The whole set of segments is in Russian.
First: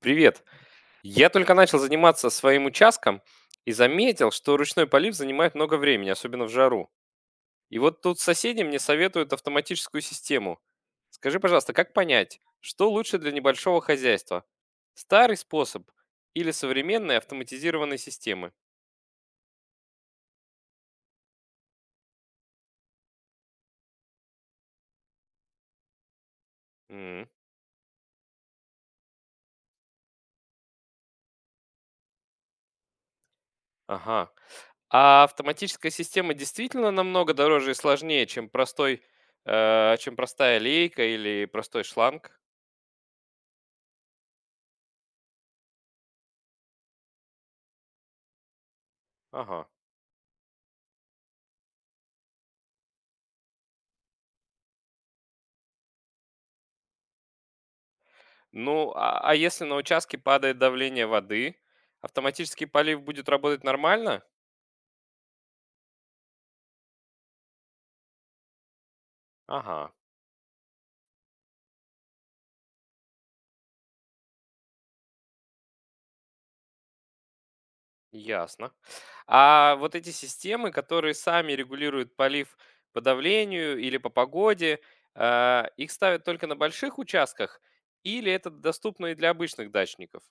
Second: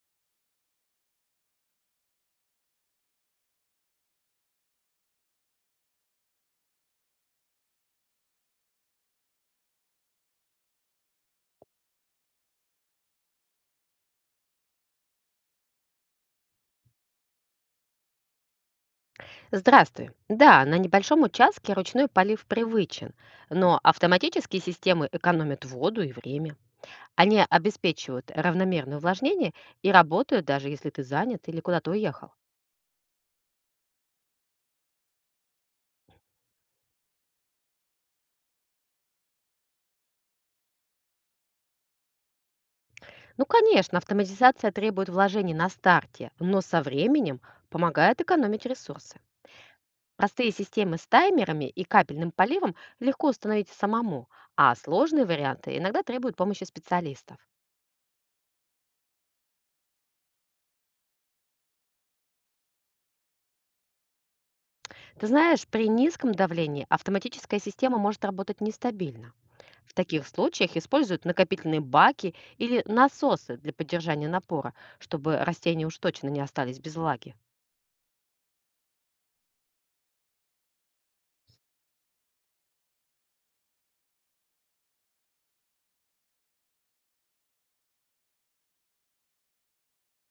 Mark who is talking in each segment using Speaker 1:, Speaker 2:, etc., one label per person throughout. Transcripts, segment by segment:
Speaker 1: Привет. Я только начал заниматься своим участком и заметил, что ручной полив занимает много времени, особенно в жару. И вот тут соседи мне советуют автоматическую систему. Скажи, пожалуйста, как понять, что лучше для небольшого хозяйства? Старый способ или современные автоматизированные системы?
Speaker 2: Здравствуй. Да, на небольшом участке ручной полив привычен, но автоматические системы экономят воду и время.
Speaker 1: М.
Speaker 2: Они обеспечивают равномерное увлажнение и работают даже если ты занят или куда-то уехал.
Speaker 1: Ага. А автоматическая система действительно намного дороже и сложнее, чем простой, чем простая лейка или простой шланг?
Speaker 2: Ну, конечно, автоматизация требует вложений на старте, но со временем помогает экономить ресурсы.
Speaker 1: Ага.
Speaker 2: Простые системы с таймерами и капельным поливом легко установить самому, а сложные варианты иногда требуют помощи специалистов.
Speaker 1: Ну, а если на участке падает давление воды, автоматический полив будет работать нормально?
Speaker 2: Ты знаешь, при низком давлении автоматическая система может работать нестабильно.
Speaker 1: Ага,
Speaker 2: В таких случаях используют накопительные баки или насосы для поддержания напора, чтобы растения уж точно не остались без влаги.
Speaker 1: ясно. А вот эти системы, которые сами регулируют полив по давлению или по погоде, их ставят только на больших участках или это доступно и для обычных дачников?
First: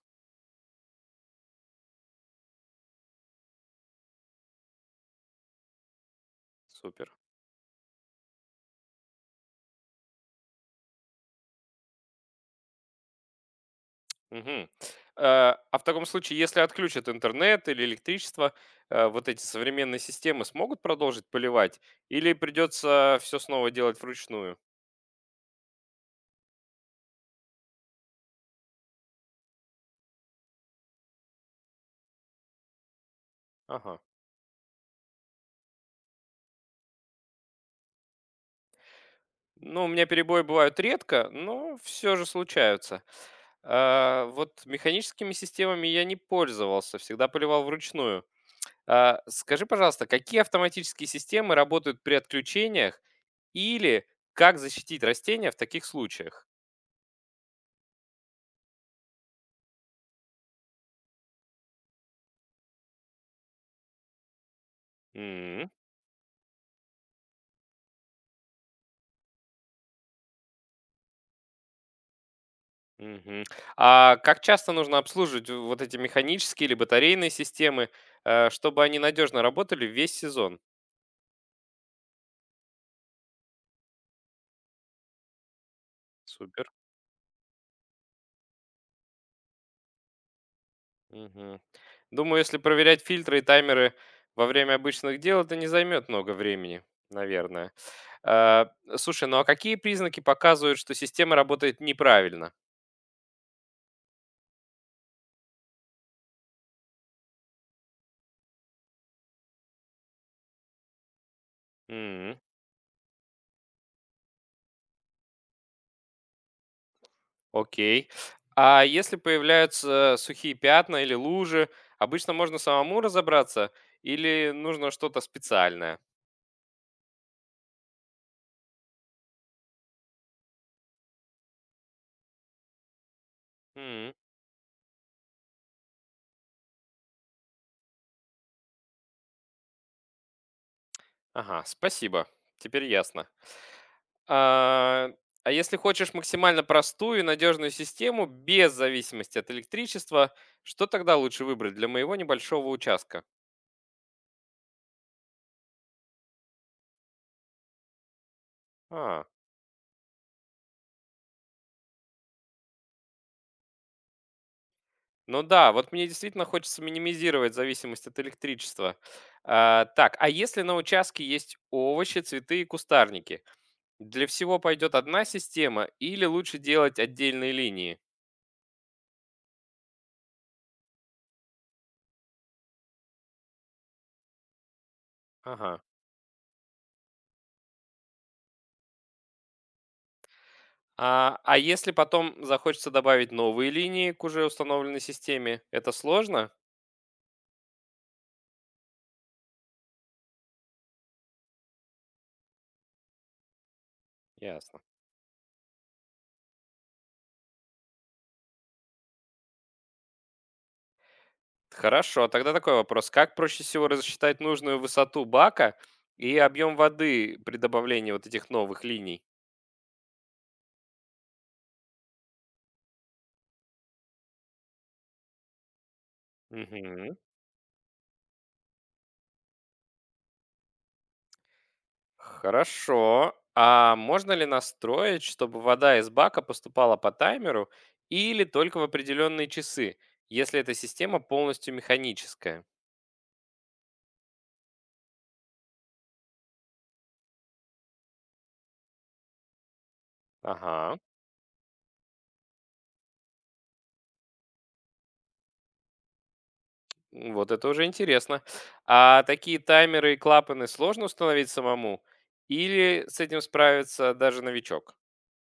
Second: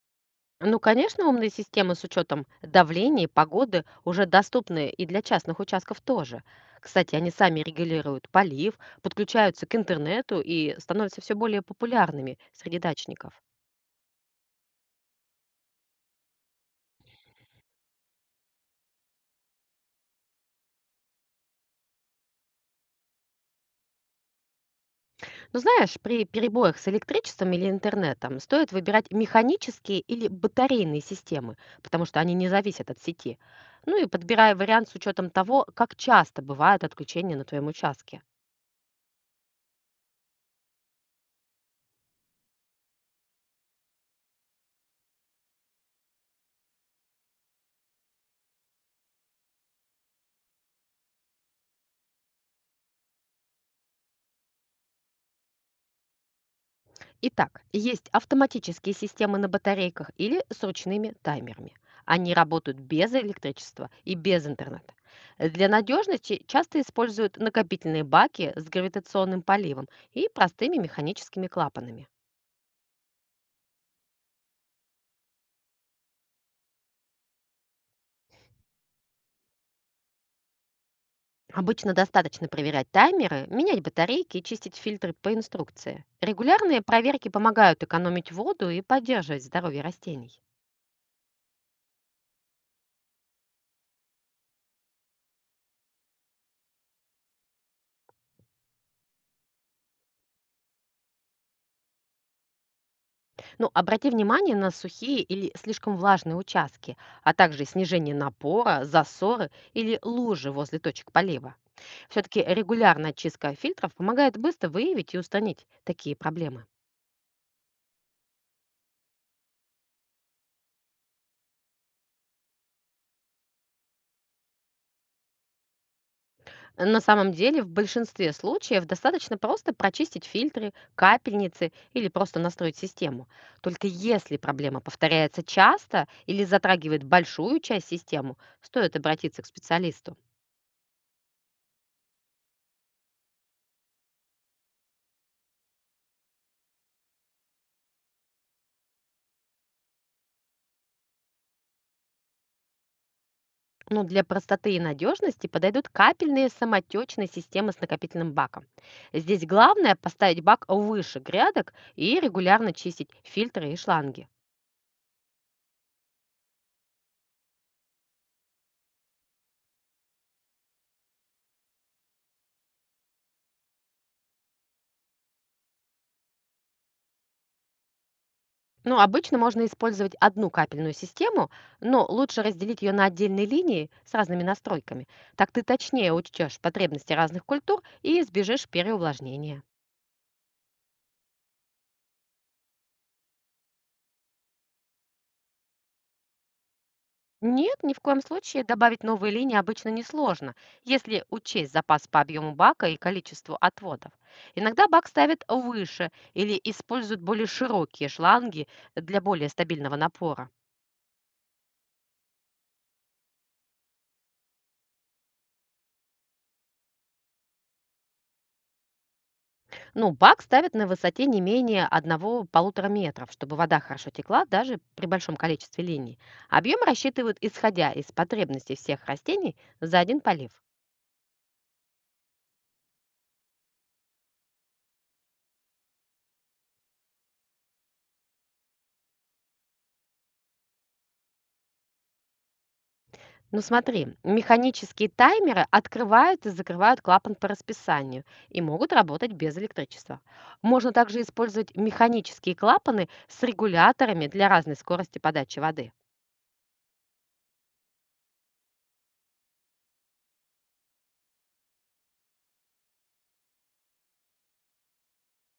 Speaker 2: Ну, конечно, умные системы с учетом давления и погоды уже доступны и для частных участков тоже.
Speaker 1: Супер.
Speaker 2: Кстати, они сами регулируют полив, подключаются к интернету и становятся все более популярными среди дачников.
Speaker 1: Мгм. А в таком случае, если отключат интернет или электричество, вот эти современные системы смогут продолжить поливать или придется все снова делать вручную?
Speaker 2: Но знаешь, при перебоях с электричеством или интернетом стоит выбирать механические или батарейные системы, потому что они не зависят от сети.
Speaker 1: Ага.
Speaker 2: Ну и подбирая вариант с учетом того, как часто бывают отключения на твоем участке.
Speaker 1: Ну, у меня перебои бывают редко, но все же случаются. А, вот механическими системами я не пользовался, всегда поливал вручную. А, скажи, пожалуйста, какие автоматические системы работают при отключениях или как защитить растения в таких случаях?
Speaker 2: Итак, есть автоматические системы на батарейках или с ручными таймерами. Они работают без электричества и без интернета. Для надежности часто используют накопительные баки с гравитационным поливом и простыми механическими клапанами.
Speaker 1: Мгм. А как часто нужно обслуживать вот эти механические или батарейные системы, чтобы они надежно работали весь сезон?
Speaker 2: Обычно достаточно проверять таймеры, менять батарейки и чистить фильтры по инструкции.
Speaker 1: Супер.
Speaker 2: Регулярные проверки помогают экономить воду и поддерживать здоровье растений.
Speaker 1: Мгм. Думаю, если проверять фильтры и таймеры во время обычных дел, это не займет много времени, наверное. А, слушай, ну а какие признаки показывают, что система работает неправильно?
Speaker 2: Ну, обрати внимание на сухие или слишком влажные участки, а также снижение напора, засоры или лужи возле точек полива.
Speaker 1: М.
Speaker 2: Все-таки регулярная чистка фильтров помогает быстро выявить и устранить такие проблемы.
Speaker 1: Окей. А если появляются сухие пятна или лужи, обычно можно самому разобраться или нужно что-то специальное?
Speaker 2: На самом деле, в большинстве случаев достаточно просто прочистить фильтры, капельницы или просто настроить систему. Только если проблема повторяется часто или затрагивает большую часть системы, стоит обратиться к специалисту.
Speaker 1: Ага, спасибо. Теперь ясно. А, а если хочешь максимально простую и надежную систему без зависимости от электричества, что тогда лучше выбрать для моего небольшого участка?
Speaker 2: Но для простоты и надежности подойдут капельные самотечные системы с накопительным баком.
Speaker 1: А,
Speaker 2: Здесь главное поставить бак выше грядок и регулярно чистить фильтры и шланги.
Speaker 1: ну да, вот мне действительно хочется минимизировать зависимость от электричества. А, так, а если на участке есть овощи, цветы и кустарники, для всего пойдет одна система или лучше делать отдельные линии?
Speaker 2: Ну, обычно можно использовать одну капельную систему, но лучше разделить ее на отдельные линии с разными настройками. Так ты
Speaker 1: Ага.
Speaker 2: точнее учтешь потребности разных культур и избежишь переувлажнения.
Speaker 1: А если потом захочется добавить новые линии к уже установленной системе, это сложно?
Speaker 2: Нет, ни в коем случае добавить новые линии обычно несложно, если учесть запас по объему бака и количеству отводов.
Speaker 1: Ясно.
Speaker 2: Иногда бак ставят выше или используют более широкие шланги для более стабильного напора.
Speaker 1: Хорошо, тогда такой вопрос. Как проще всего рассчитать нужную высоту бака и объем воды при добавлении вот этих новых линий?
Speaker 2: Ну, бак ставят на высоте не менее одного-полутора метров, чтобы вода хорошо текла даже при большом количестве линий. Объем
Speaker 1: Мгм.
Speaker 2: рассчитывают исходя из потребностей всех растений за один полив.
Speaker 1: Хорошо. А можно ли настроить, чтобы вода из бака поступала по таймеру или только в определенные часы, если эта система полностью механическая?
Speaker 2: Ну смотри, механические таймеры открывают и закрывают клапан по расписанию и могут работать без электричества. Можно
Speaker 1: Ага.
Speaker 2: также использовать механические клапаны с регуляторами для разной скорости подачи воды.
Speaker 1: Вот это уже интересно. А такие таймеры и клапаны сложно установить самому? Или с этим справится даже новичок?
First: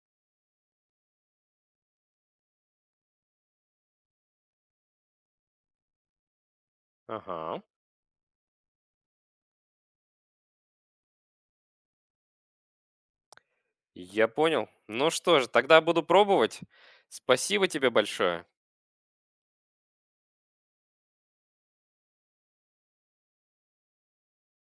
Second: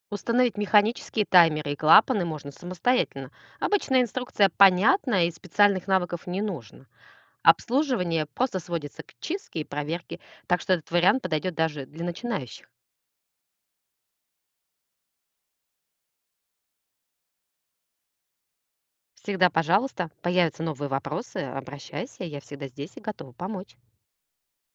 Speaker 2: Установить механические таймеры и клапаны можно самостоятельно. Обычная инструкция понятна и специальных навыков не нужно.
Speaker 1: Ага,
Speaker 2: Обслуживание просто сводится к чистке и проверке, так что этот вариант подойдет даже для начинающих.
Speaker 1: я понял. Ну что же, тогда буду пробовать. Спасибо тебе большое.
Speaker 2: Всегда, пожалуйста, появятся новые вопросы, обращайся, я всегда здесь и готова помочь.